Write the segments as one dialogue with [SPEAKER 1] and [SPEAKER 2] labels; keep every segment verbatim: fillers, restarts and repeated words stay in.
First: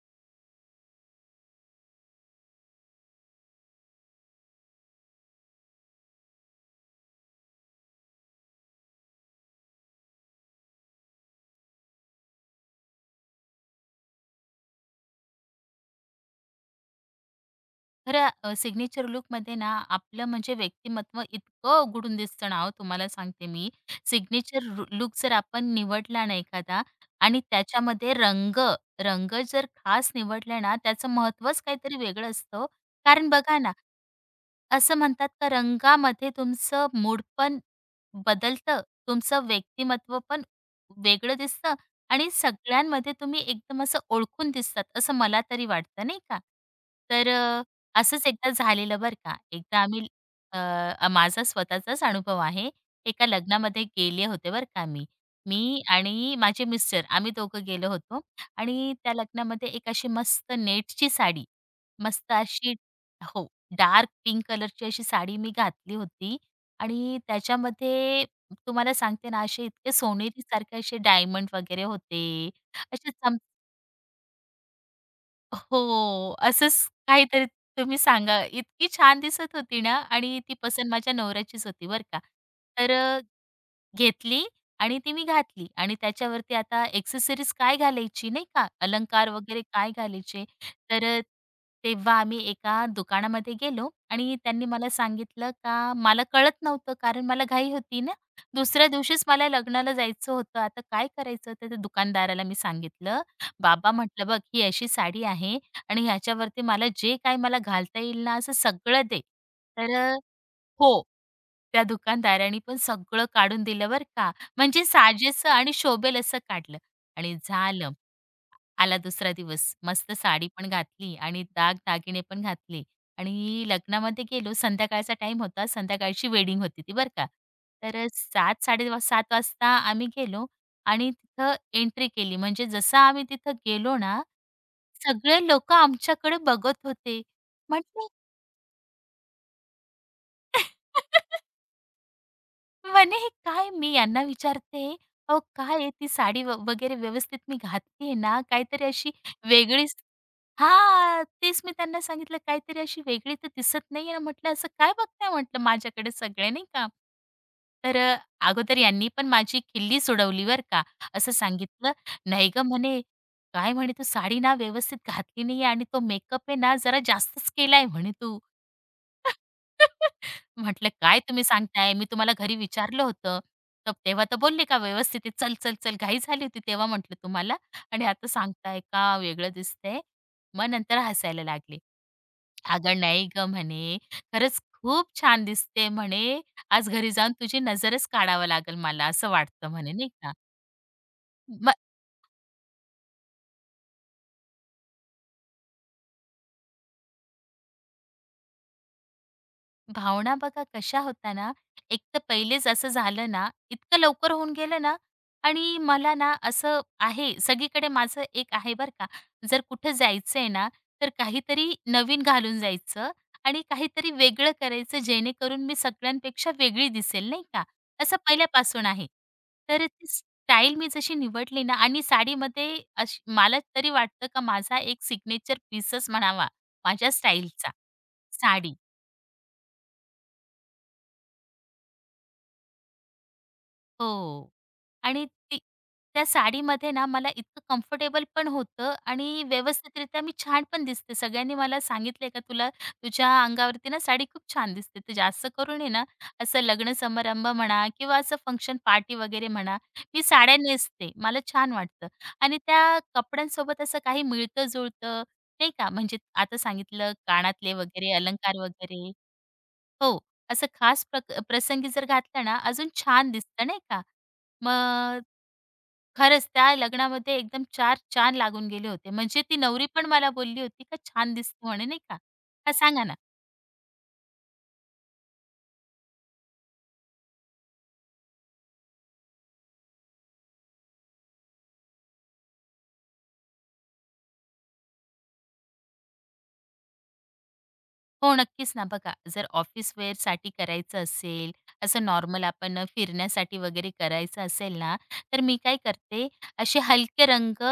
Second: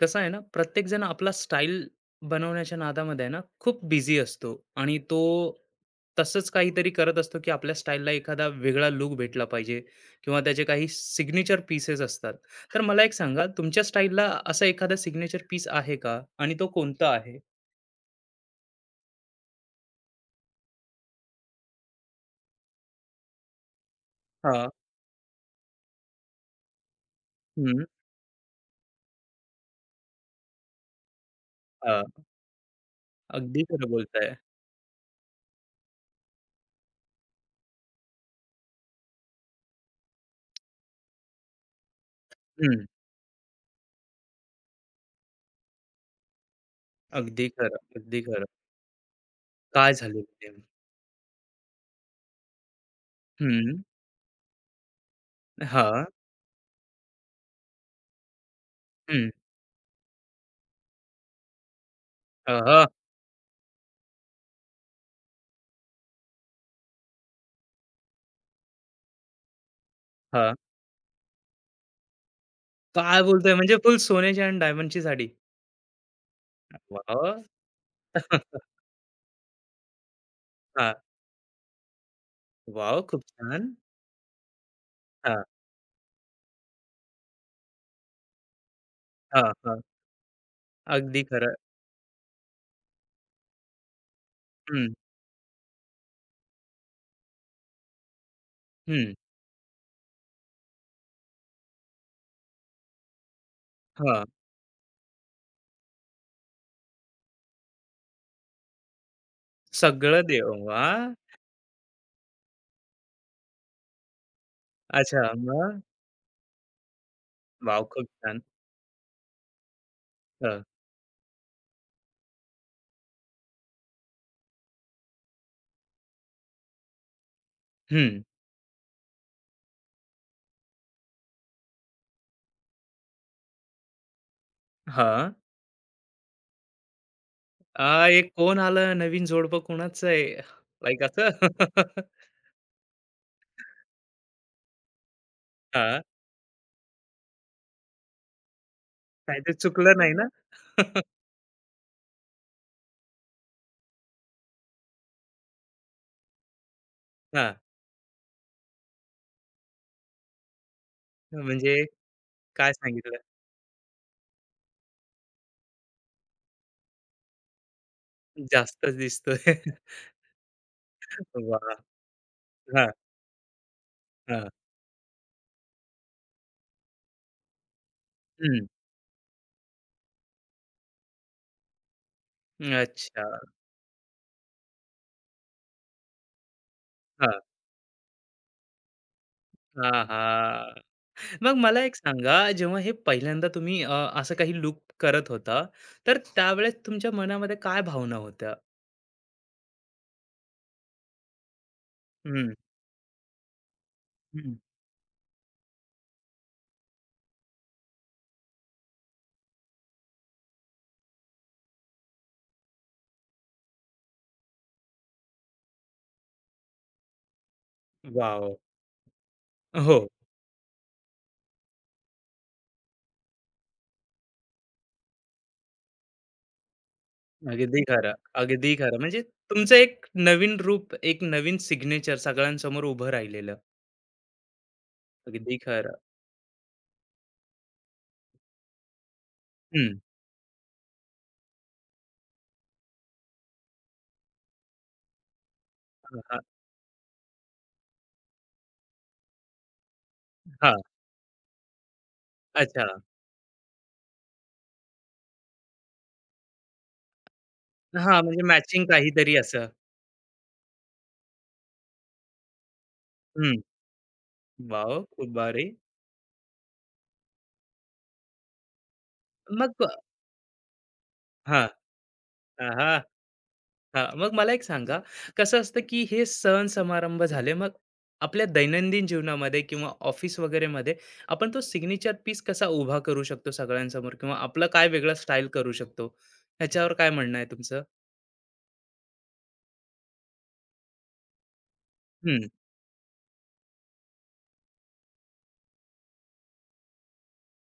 [SPEAKER 1] कसं आहे ना प्रत्येक जण आपला स्टाईल बनवण्याच्या नादामध्ये आहे ना खूप बिझी असतो आणि तो तसंच काहीतरी करत असतो की आपल्या स्टाईलला एखादा वेगळा लुक भेटला पाहिजे किंवा त्याचे काही सिग्नेचर पीसेस असतात. तर मला एक सांगा, तुमच्या स्टाईलला असा एखादा सिग्नेचर पीस आहे का आणि तो कोणता आहे?
[SPEAKER 2] खरं अ, सिग्नेचर लूकमध्ये ना आपलं म्हणजे व्यक्तिमत्व इतकं उघडून दिसतं ना हो, तुम्हाला सांगते मी.
[SPEAKER 1] हा.
[SPEAKER 2] सिग्नेचर रु लूक जर आपण निवडला ना एखादा आणि
[SPEAKER 1] हम्म.
[SPEAKER 2] त्याच्यामध्ये रंग, रंग जर खास निवडला ना त्याचं महत्त्वच काहीतरी
[SPEAKER 1] हा,
[SPEAKER 2] वेगळं असतं. कारण बघा
[SPEAKER 1] अगदी
[SPEAKER 2] ना,
[SPEAKER 1] खरं बोलताय.
[SPEAKER 2] असं म्हणतात का रंगामध्ये तुमचं मूड पण बदलतं, तुमचं व्यक्तिमत्व पण वेगळं दिसतं आणि
[SPEAKER 1] हम्म.
[SPEAKER 2] सगळ्यांमध्ये तुम्ही एकदम असं ओळखून दिसतात, असं मला तरी वाटतं नाही का? तर
[SPEAKER 1] अगदी
[SPEAKER 2] अ,
[SPEAKER 1] खरं अगदी
[SPEAKER 2] असंच
[SPEAKER 1] खरं
[SPEAKER 2] एकदा झालेलं बरं का. एकदा
[SPEAKER 1] काय
[SPEAKER 2] आम्ही
[SPEAKER 1] झालेलं ते?
[SPEAKER 2] अ, अ, माझा स्वतःचाच अनुभव आहे. एका
[SPEAKER 1] हम्म.
[SPEAKER 2] लग्नामध्ये गेले होते बरं का मी. मी
[SPEAKER 1] हा.
[SPEAKER 2] आणि माझे मिस्टर आम्ही दोघं गेलो होतो आणि त्या
[SPEAKER 1] हम्म.
[SPEAKER 2] लग्नामध्ये एक अशी मस्त नेटची साडी, मस्त अशी
[SPEAKER 1] हा.
[SPEAKER 2] हो. डार्क पिंक कलरची अशी साडी मी घातली होती आणि त्याच्यामध्ये तुम्हाला सांगते ना, असे इतके
[SPEAKER 1] हा,
[SPEAKER 2] सोनेरीसारखे असे डायमंड वगैरे होते. असे
[SPEAKER 1] काय
[SPEAKER 2] चम
[SPEAKER 1] बोलतोय म्हणजे फुल सोन्याची आणि डायमंडची साडी.
[SPEAKER 2] हो, असंच
[SPEAKER 1] वॉव!
[SPEAKER 2] काहीतरी तुम्ही सांगा. इतकी छान दिसत होती ना आणि ती
[SPEAKER 1] हां.
[SPEAKER 2] पसंत
[SPEAKER 1] वॉव!
[SPEAKER 2] माझ्या नवऱ्याचीच होती बरं का. तर
[SPEAKER 1] खूप छान.
[SPEAKER 2] घेतली आणि ती मी
[SPEAKER 1] हां,
[SPEAKER 2] घातली आणि त्याच्यावरती आता एक्सेसरीज काय घालायची नाही का, अलंकार
[SPEAKER 1] हां,
[SPEAKER 2] वगैरे
[SPEAKER 1] हां.
[SPEAKER 2] काय घालायचे. तर अ,
[SPEAKER 1] अगदी खरं.
[SPEAKER 2] तेव्हा आम्ही एका दुकानामध्ये गेलो आणि त्यांनी मला
[SPEAKER 1] हं,
[SPEAKER 2] सांगितलं का मला कळत नव्हतं कारण मला घाई होती ना. दुसऱ्या
[SPEAKER 1] हं.
[SPEAKER 2] दिवशीच मला लग्नाला जायचं होतं. आता काय करायचं? तर त्या दुकानदाराला मी सांगितलं, "बाबा,"
[SPEAKER 1] हां.
[SPEAKER 2] म्हटलं, "बघ ही अशी साडी आहे आणि ह्याच्यावरती मला जे काही मला घालता येईल ना असं सगळं दे." तर
[SPEAKER 1] सगळं देव,
[SPEAKER 2] हो.
[SPEAKER 1] वाह!
[SPEAKER 2] त्या दुकानदाराने पण सगळं काढून दिलं बरं का. म्हणजे
[SPEAKER 1] अच्छा,
[SPEAKER 2] साजेसं आणि
[SPEAKER 1] मग?
[SPEAKER 2] शोभेल असं काढलं आणि
[SPEAKER 1] वॉव!
[SPEAKER 2] झालं.
[SPEAKER 1] खूप छान.
[SPEAKER 2] आला दुसरा दिवस. मस्त साडी
[SPEAKER 1] हं,
[SPEAKER 2] पण घातली आणि दागदागिने पण घातले आणि लग्नामध्ये गेलो. संध्याकाळचा टाइम होता. संध्याकाळची वेडिंग होती ती बरं का. तर अ,
[SPEAKER 1] हं.
[SPEAKER 2] सात, साडेसात वाजता आम्ही गेलो आणि तिथं एंट्री केली. म्हणजे जसं आम्ही तिथं गेलो ना,
[SPEAKER 1] हां.
[SPEAKER 2] सगळे लोकं आमच्याकडे बघत होते.
[SPEAKER 1] आ,
[SPEAKER 2] म्हटलं
[SPEAKER 1] एक कोण आलं, नवीन जोडपं कोणाचं आहे? लाइक असं?
[SPEAKER 2] म्हणे, "हे काय?" मी यांना विचारते, "अहो, काय आहे
[SPEAKER 1] हां.
[SPEAKER 2] ती साडी व वगैरे व्यवस्थित मी घातलीये ना? काहीतरी अशी
[SPEAKER 1] काही ते
[SPEAKER 2] वेगळीच."
[SPEAKER 1] चुकलं नाही ना?
[SPEAKER 2] हां, तेच मी त्यांना सांगितलं, "काहीतरी अशी वेगळी तर दिसत नाहीये ना," म्हटलं, "असं काय बघताय?" म्हटलं, "माझ्याकडे सगळे नाही का?"
[SPEAKER 1] हां.
[SPEAKER 2] तर अ, अगोदर यांनी पण माझी खिल्ली सोडवली बरं का. असं
[SPEAKER 1] म्हणजे
[SPEAKER 2] सांगितलं, "नाही गं,"
[SPEAKER 1] काय
[SPEAKER 2] म्हणे,
[SPEAKER 1] सांगितलं?
[SPEAKER 2] "काय म्हणे तू साडी ना व्यवस्थित घातली नाहीये आणि तो मेकअप आहे ना, जरा जास्तच केलाय म्हणे तू."
[SPEAKER 1] जास्तच दिसतोय.
[SPEAKER 2] म्हटलं, "काय तुम्ही
[SPEAKER 1] वाह!
[SPEAKER 2] सांगताय? मी तुम्हाला घरी
[SPEAKER 1] हां,
[SPEAKER 2] विचारलं होतं." तर तेव्हा तर
[SPEAKER 1] हां.
[SPEAKER 2] बोलले का व्यवस्थित आहे, "चल, चल, चल." घाई झाली होती तेव्हा म्हटलं तुम्हाला आणि आता
[SPEAKER 1] हं.
[SPEAKER 2] सांगताय का वेगळं दिसतंय. मग नंतर हसायला लागले. "अगं
[SPEAKER 1] अच्छा.
[SPEAKER 2] नाही गं," म्हणे, "खरंच खूप छान दिसते," म्हणे, "आज घरी जाऊन
[SPEAKER 1] हां.
[SPEAKER 2] तुझी नजरच काढावं लागेल मला असं वाटतं," म्हणे
[SPEAKER 1] हां,
[SPEAKER 2] नाही का.
[SPEAKER 1] हां. मग
[SPEAKER 2] मग
[SPEAKER 1] मला एक सांगा, जेव्हा हे पहिल्यांदा तुम्ही अ, असं काही लूक करत होता, तर त्यावेळेस तुमच्या मनामध्ये काय भावना होत्या?
[SPEAKER 2] भावना बघा कशा होता ना, एक तर
[SPEAKER 1] हं,
[SPEAKER 2] पहिलेच असं झालं ना, इतकं लवकर होऊन
[SPEAKER 1] हं.
[SPEAKER 2] गेलं ना. आणि मला ना असं आहे, सगळीकडे माझं एक आहे बरं का, जर कुठं जायचंय ना, तर काहीतरी नवीन घालून जायचं आणि काहीतरी वेगळं करायचं, जेणेकरून मी सगळ्यांपेक्षा वेगळी दिसेल, नाही का? असं
[SPEAKER 1] वॉव!
[SPEAKER 2] पहिल्यापासून आहे. तर
[SPEAKER 1] हो.
[SPEAKER 2] ती स्टाईल मी जशी निवडली ना आणि साडीमध्ये अशी मला तरी वाटतं का माझा एक सिग्नेचर पीसच म्हणावा माझ्या स्टाईलचा,
[SPEAKER 1] अगदी खरं, अगदी
[SPEAKER 2] साडी.
[SPEAKER 1] खरं. म्हणजे तुमचं एक नवीन रूप, एक नवीन सिग्नेचर सगळ्यांसमोर उभं राहिलेलं.
[SPEAKER 2] हो. आणि
[SPEAKER 1] अगदी
[SPEAKER 2] ती
[SPEAKER 1] खरं.
[SPEAKER 2] त्या साडीमध्ये ना मला इतकं कम्फर्टेबल पण होतं आणि
[SPEAKER 1] हं.
[SPEAKER 2] व्यवस्थितरित्या मी छान पण दिसते. सगळ्यांनी मला सांगितलंय का तुला तुझ्या अंगावरती ना साडी खूप छान दिसते. तर जास्त करून आहे ना,
[SPEAKER 1] हां, हां.
[SPEAKER 2] असं लग्न समारंभ म्हणा किंवा असं फंक्शन पार्टी वगैरे म्हणा, मी साड्या
[SPEAKER 1] हां.
[SPEAKER 2] नेसते. मला छान वाटतं आणि
[SPEAKER 1] अच्छा.
[SPEAKER 2] त्या कपड्यांसोबत असं काही मिळतं-जुळतं नाही का. म्हणजे आता सांगितलं कानातले वगैरे,
[SPEAKER 1] हां, म्हणजे
[SPEAKER 2] अलंकार
[SPEAKER 1] मॅचिंग
[SPEAKER 2] वगैरे
[SPEAKER 1] काहीतरी असं.
[SPEAKER 2] हो. असं खास प्रक प्रसंगी जर घातला ना, अजून छान
[SPEAKER 1] हं.
[SPEAKER 2] दिसतं नाही का?
[SPEAKER 1] वॉव!
[SPEAKER 2] मग
[SPEAKER 1] खूप भारी.
[SPEAKER 2] खरंच त्या लग्नामध्ये एकदम चार चान लागून गेले होते. म्हणजे ती
[SPEAKER 1] मग
[SPEAKER 2] नवरी
[SPEAKER 1] अ,
[SPEAKER 2] पण मला बोलली होती का, "छान दिसतो"
[SPEAKER 1] हां.
[SPEAKER 2] म्हणे नाही का? हा सांगा ना?
[SPEAKER 1] हां, मग मला एक सांगा, कसं असतं की हे सण समारंभ झाले, मग आपल्या दैनंदिन जीवनामध्ये किंवा ऑफिस वगैरेमध्ये आपण तो सिग्नेचर पीस कसा उभा करू शकतो सगळ्यांसमोर किंवा आपला काय वेगळा स्टाईल करू शकतो? ह्याच्यावर काय म्हणणं आहे तुमचं?
[SPEAKER 2] हो, नक्कीच ना. बघा, जर ऑफिस वेअरसाठी करायचं असेल, असं नॉर्मल
[SPEAKER 1] हं,
[SPEAKER 2] आपण अ, फिरण्यासाठी वगैरे करायचं असेल ना, तर मी काय करते, असे हलके रंग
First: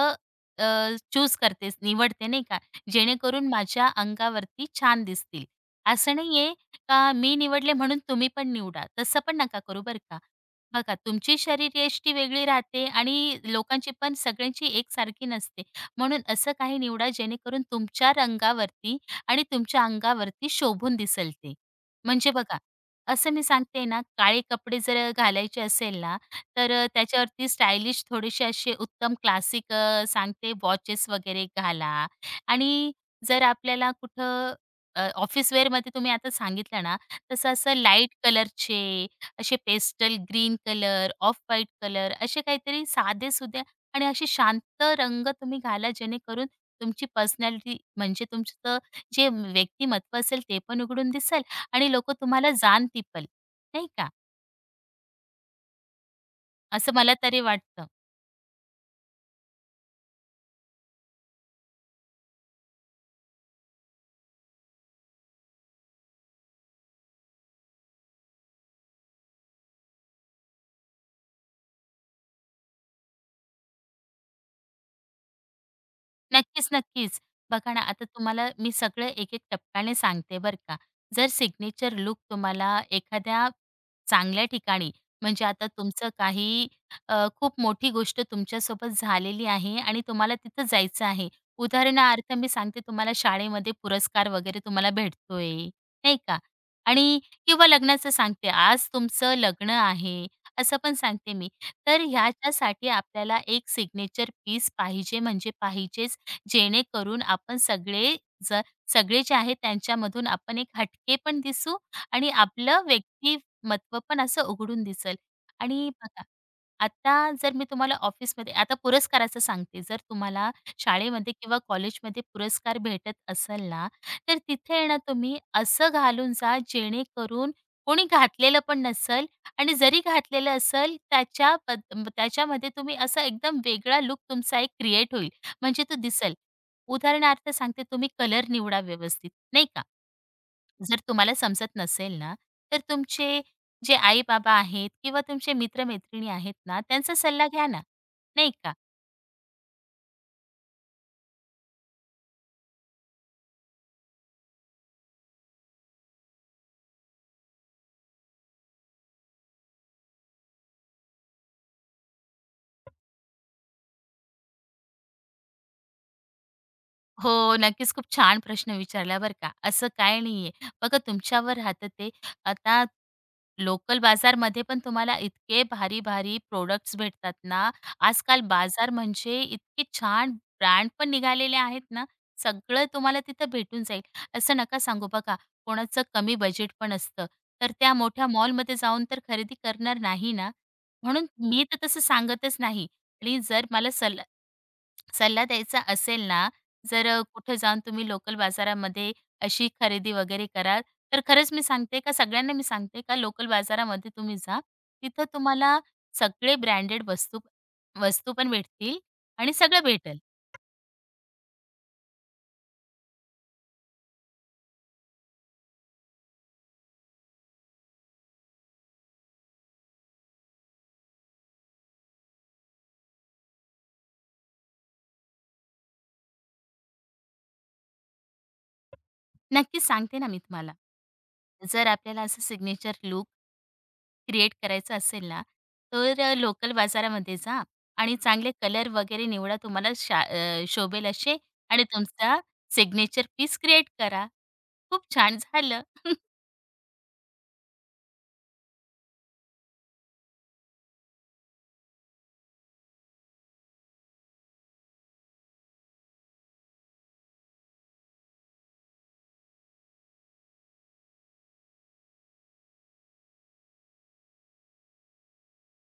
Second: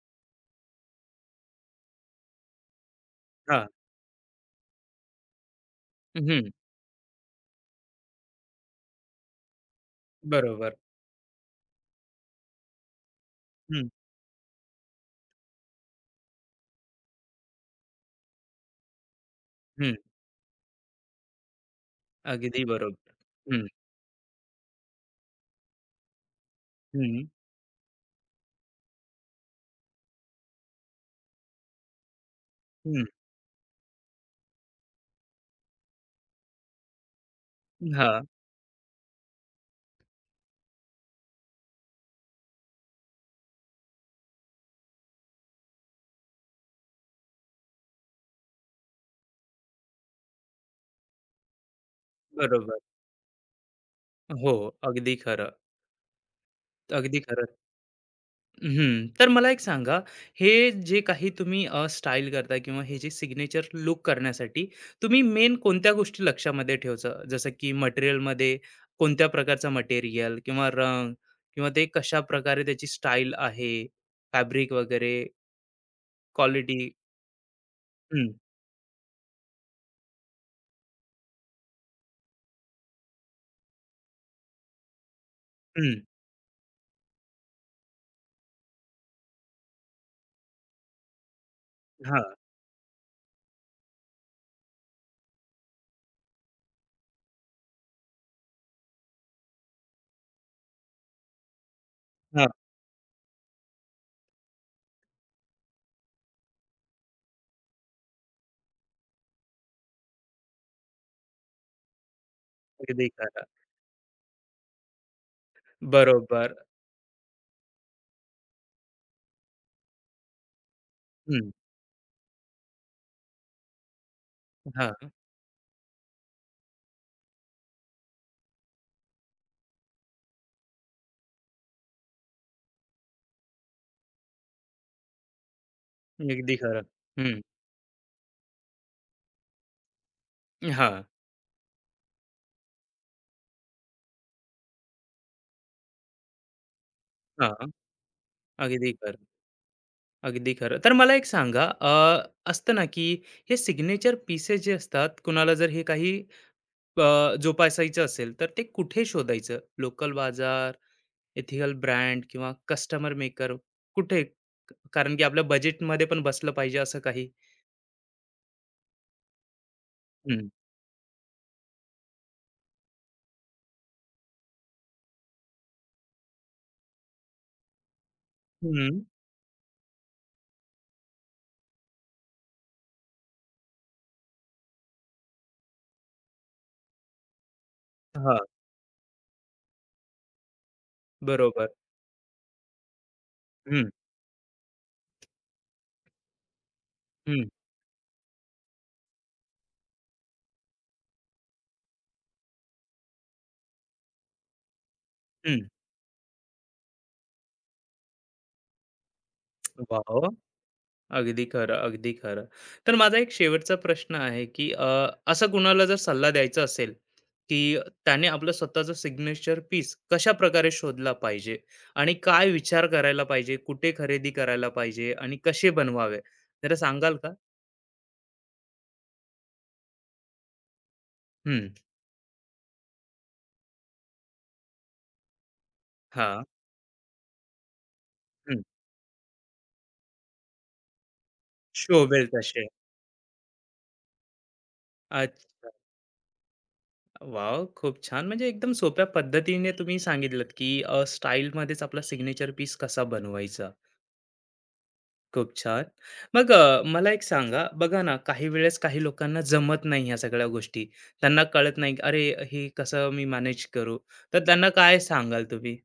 [SPEAKER 2] अ, चूज करते, निवडते नाही का, जेणेकरून
[SPEAKER 1] हां,
[SPEAKER 2] माझ्या अंगावरती छान दिसतील. असं
[SPEAKER 1] हं,
[SPEAKER 2] नाहीये का मी निवडले म्हणून तुम्ही पण निवडा, तसं पण नका करू बरं का.
[SPEAKER 1] बरोबर.
[SPEAKER 2] बघा, तुमची शरीरयष्टी वेगळी राहते आणि
[SPEAKER 1] हं,
[SPEAKER 2] लोकांची पण सगळ्यांची एकसारखी नसते. म्हणून असं काही निवडा जेणेकरून तुमच्या रंगावरती आणि तुमच्या
[SPEAKER 1] हं,
[SPEAKER 2] अंगावरती शोभून दिसेल ते. म्हणजे बघा,
[SPEAKER 1] अगदी बरोबर.
[SPEAKER 2] असं मी
[SPEAKER 1] हं,
[SPEAKER 2] सांगते ना, काळे कपडे जर घालायचे असेल ना, तर अ,
[SPEAKER 1] हं,
[SPEAKER 2] त्याच्यावरती स्टायलिश थोडेसे असे उत्तम क्लासिक अ, सांगते वॉचेस वगैरे घाला आणि
[SPEAKER 1] हं,
[SPEAKER 2] जर आपल्याला कुठं अ, ऑफिस वेअरमध्ये तुम्ही आता सांगितलं ना, तसं असं लाईट
[SPEAKER 1] हां,
[SPEAKER 2] कलरचे, असे pastel green colour, off white colour असे काहीतरी साधे-सुधे आणि असे शांत रंग तुम्ही घाला, जेणेकरून तुमची पर्सनॅलिटी म्हणजे तुमचं जे व्यक्तिमत्व असेल ते पण उघडून दिसेल आणि लोकं तुम्हाला
[SPEAKER 1] बरोबर.
[SPEAKER 2] जाण टिपल, नाही का?
[SPEAKER 1] हो, अगदी खरं,
[SPEAKER 2] असं मला
[SPEAKER 1] अगदी
[SPEAKER 2] तरी
[SPEAKER 1] खरं.
[SPEAKER 2] वाटतं.
[SPEAKER 1] हं, तर मला एक सांगा, हे जे काही तुम्ही अ, स्टाईल करता किंवा हे जे सिग्नेचर लूक करण्यासाठी तुम्ही मेन कोणत्या गोष्टी लक्षामध्ये ठेवता? जसं की मटेरियलमध्ये कोणत्या प्रकारचा मटेरियल किंवा रंग किंवा ते कशाप्रकारे त्याची स्टाईल आहे, फॅब्रिक वगैरे,
[SPEAKER 2] नक्कीच,
[SPEAKER 1] क्वालिटी?
[SPEAKER 2] नक्कीच. बघा ना, आता
[SPEAKER 1] हं,
[SPEAKER 2] तुम्हाला मी सगळं एक-एक टप्प्याने सांगते बरं का. जर सिग्नेचर लुक तुम्हाला एखाद्या चांगल्या ठिकाणी म्हणजे आता
[SPEAKER 1] हं.
[SPEAKER 2] तुमचं काही अ, खूप मोठी गोष्ट तुमच्यासोबत झालेली आहे आणि तुम्हाला तिथं जायचं आहे. उदाहरणार्थ
[SPEAKER 1] हां,
[SPEAKER 2] मी सांगते तुम्हाला शाळेमध्ये पुरस्कार वगैरे तुम्हाला भेटतोय, नाही का? आणि किंवा लग्नाचं सांगते, आज तुमचं लग्न आहे, असं पण सांगते मी. तर
[SPEAKER 1] हां.
[SPEAKER 2] ह्याच्यासाठी आपल्याला एक सिग्नेचर पीस पाहिजे म्हणजे पाहिजेच. जेणेकरून आपण सगळे ज सगळे जे आहेत त्यांच्यामधून आपण एक हटके पण दिसू आणि आपलं
[SPEAKER 1] अगदी खरं.
[SPEAKER 2] व्यक्तिमत्व पण असं उघडून दिसेल. आणि बघा,
[SPEAKER 1] बरोबर.
[SPEAKER 2] आता जर मी तुम्हाला ऑफिसमध्ये आता पुरस्काराचं सांगते. जर तुम्हाला शाळेमध्ये
[SPEAKER 1] हं.
[SPEAKER 2] किंवा कॉलेजमध्ये पुरस्कार भेटत असेल ना, तर तिथे ना
[SPEAKER 1] हां.
[SPEAKER 2] तुम्ही असं घालून जा जेणेकरून कोणी घातलेलं पण नसेल आणि जरी घातलेलं असेल त्याच्या त्याच्यामध्ये तुम्ही असा एकदम वेगळा लूक तुमचा एक क्रिएट होईल. म्हणजे तो दिसेल.
[SPEAKER 1] अगदी खरं. हं.
[SPEAKER 2] उदाहरणार्थ सांगते, तुम्ही कलर निवडा व्यवस्थित, नाही का? जर
[SPEAKER 1] हां,
[SPEAKER 2] तुम्हाला समजत नसेल ना, तर तुमचे जे आई-बाबा आहेत किंवा तुमचे मित्र-मैत्रिणी आहेत ना, त्यांचा सल्ला घ्या
[SPEAKER 1] हां.
[SPEAKER 2] ना, नाही का?
[SPEAKER 1] अगदी खरं. अगदी खरं. तर मला एक सांगा, अ, असतं ना की हे सिग्नेचर पीसेस जे असतात, कुणाला जर हे काही अ, जोपासायचं असेल, तर ते कुठे शोधायचं? लोकल बाजार, एथिकल ब्रँड किंवा कस्टमर मेकर कुठे? कारण की आपल्या बजेटमध्ये पण बसलं पाहिजे असं काही.
[SPEAKER 2] हो, नक्कीच. खूप छान प्रश्न विचारला बरं का. असं काही
[SPEAKER 1] हं.
[SPEAKER 2] नाहीये. बघा तुमच्यावर राहतं ते. आता लोकल बाजारमध्ये पण तुम्हाला इतके भारी-भारी प्रोडक्ट्स भेटतात ना. आजकाल बाजार
[SPEAKER 1] हं.
[SPEAKER 2] म्हणजे इतके छान ब्रँड पण निघालेले आहेत ना, सगळं तुम्हाला तिथं भेटून जाईल. असं नका सांगू बघा, कोणाचं कमी बजेट पण असतं, तर त्या मोठ्या
[SPEAKER 1] हां.
[SPEAKER 2] मॉलमध्ये जाऊन तर खरेदी करणार नाही ना. म्हणून मी
[SPEAKER 1] बरोबर.
[SPEAKER 2] तर तसं सांगतच नाही आणि जर
[SPEAKER 1] हं,
[SPEAKER 2] मला सल सल्ला द्यायचा असेल ना, जर अ,
[SPEAKER 1] हं,
[SPEAKER 2] कुठं जाऊन तुम्ही लोकल बाजारामध्ये अशी खरेदी वगैरे कराल, तर खरंच मी सांगते का सगळ्यांना मी सांगते का लोकल बाजारामध्ये तुम्ही जा. तिथं
[SPEAKER 1] हं.
[SPEAKER 2] तुम्हाला सगळे ब्रँडेड वस्तू वस्तू पण भेटतील आणि सगळं भेटेल.
[SPEAKER 1] वाह! अगदी खरं, अगदी खरं. तर माझा एक शेवटचा प्रश्न आहे, की अ, असा कुणाला जर सल्ला द्यायचा असेल, की त्याने आपलं स्वतःचं सिग्नेचर पीस कशा प्रकारे शोधला पाहिजे आणि काय विचार करायला पाहिजे, कुठे खरेदी करायला पाहिजे आणि कसे बनवावे? जरा सांगाल का?
[SPEAKER 2] नक्कीच सांगते ना मी तुम्हाला.
[SPEAKER 1] हं,
[SPEAKER 2] जर आपल्याला असं सिग्नेचर लूक क्रिएट करायचं असेल ना, तर
[SPEAKER 1] हां,
[SPEAKER 2] लोकल बाजारामध्ये जा आणि चांगले
[SPEAKER 1] हं.
[SPEAKER 2] कलर वगैरे निवडा तुम्हाला शा अ, शोभेल असे आणि
[SPEAKER 1] शोभेल
[SPEAKER 2] तुमचा
[SPEAKER 1] तसे.
[SPEAKER 2] सिग्नेचर पीस क्रिएट करा. खूप छान
[SPEAKER 1] अच्छा.
[SPEAKER 2] झालं.
[SPEAKER 1] वॉव! खूप छान. म्हणजे एकदम सोप्या पद्धतीने तुम्ही सांगितलत, की अ, स्टाईलमध्येच आपला सिग्नेचर पीस कसा बनवायचा. खूप छान. मग अ, मला एक सांगा, बघा ना, काही वेळेस काही लोकांना जमत नाही ह्या सगळ्या गोष्टी. त्यांना कळत नाही, की "अरे, हे कसं मी मॅनेज करू?" तर त्यांना काय सांगाल तुम्ही?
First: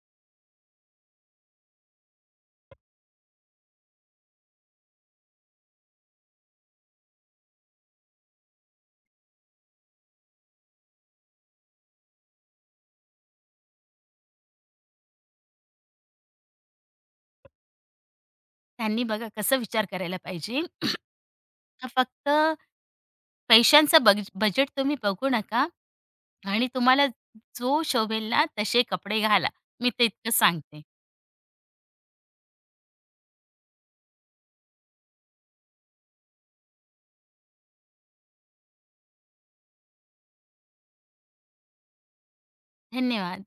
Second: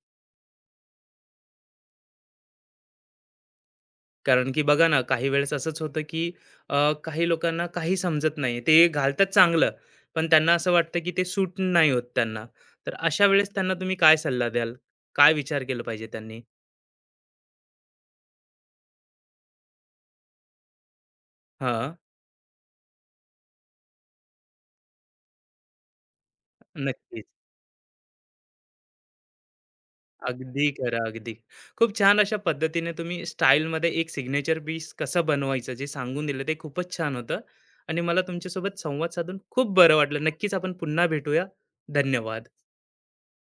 [SPEAKER 1] कारण की बघा ना, काही वेळेस असंच होतं, की अ, काही लोकांना काही समजत नाही. ते घालतात चांगलं, पण त्यांना असं वाटतं, की ते सूट नाही होत त्यांना. तर अशा वेळेस त्यांना तुम्ही काय सल्ला द्याल? काय विचार केला पाहिजे त्यांनी?
[SPEAKER 2] त्यांनी बघा कसं विचार करायला पाहिजे, का
[SPEAKER 1] हां,
[SPEAKER 2] फक्त पैशांचं बग बजेट तुम्ही बघू नका आणि तुम्हाला
[SPEAKER 1] नक्कीच.
[SPEAKER 2] जो शोभेल ना तसे कपडे घाला. मी ते इतकं
[SPEAKER 1] अगदी
[SPEAKER 2] सांगते.
[SPEAKER 1] खरं, अगदी. खूप छान अशा पद्धतीने तुम्ही स्टाईलमध्ये एक सिग्नेचर पीस कसं बनवायचं जे सांगून दिलं ते खूपच छान होतं आणि मला तुमच्यासोबत संवाद साधून खूप बरं वाटलं. नक्कीच आपण पुन्हा भेटूया. धन्यवाद.
[SPEAKER 2] धन्यवाद.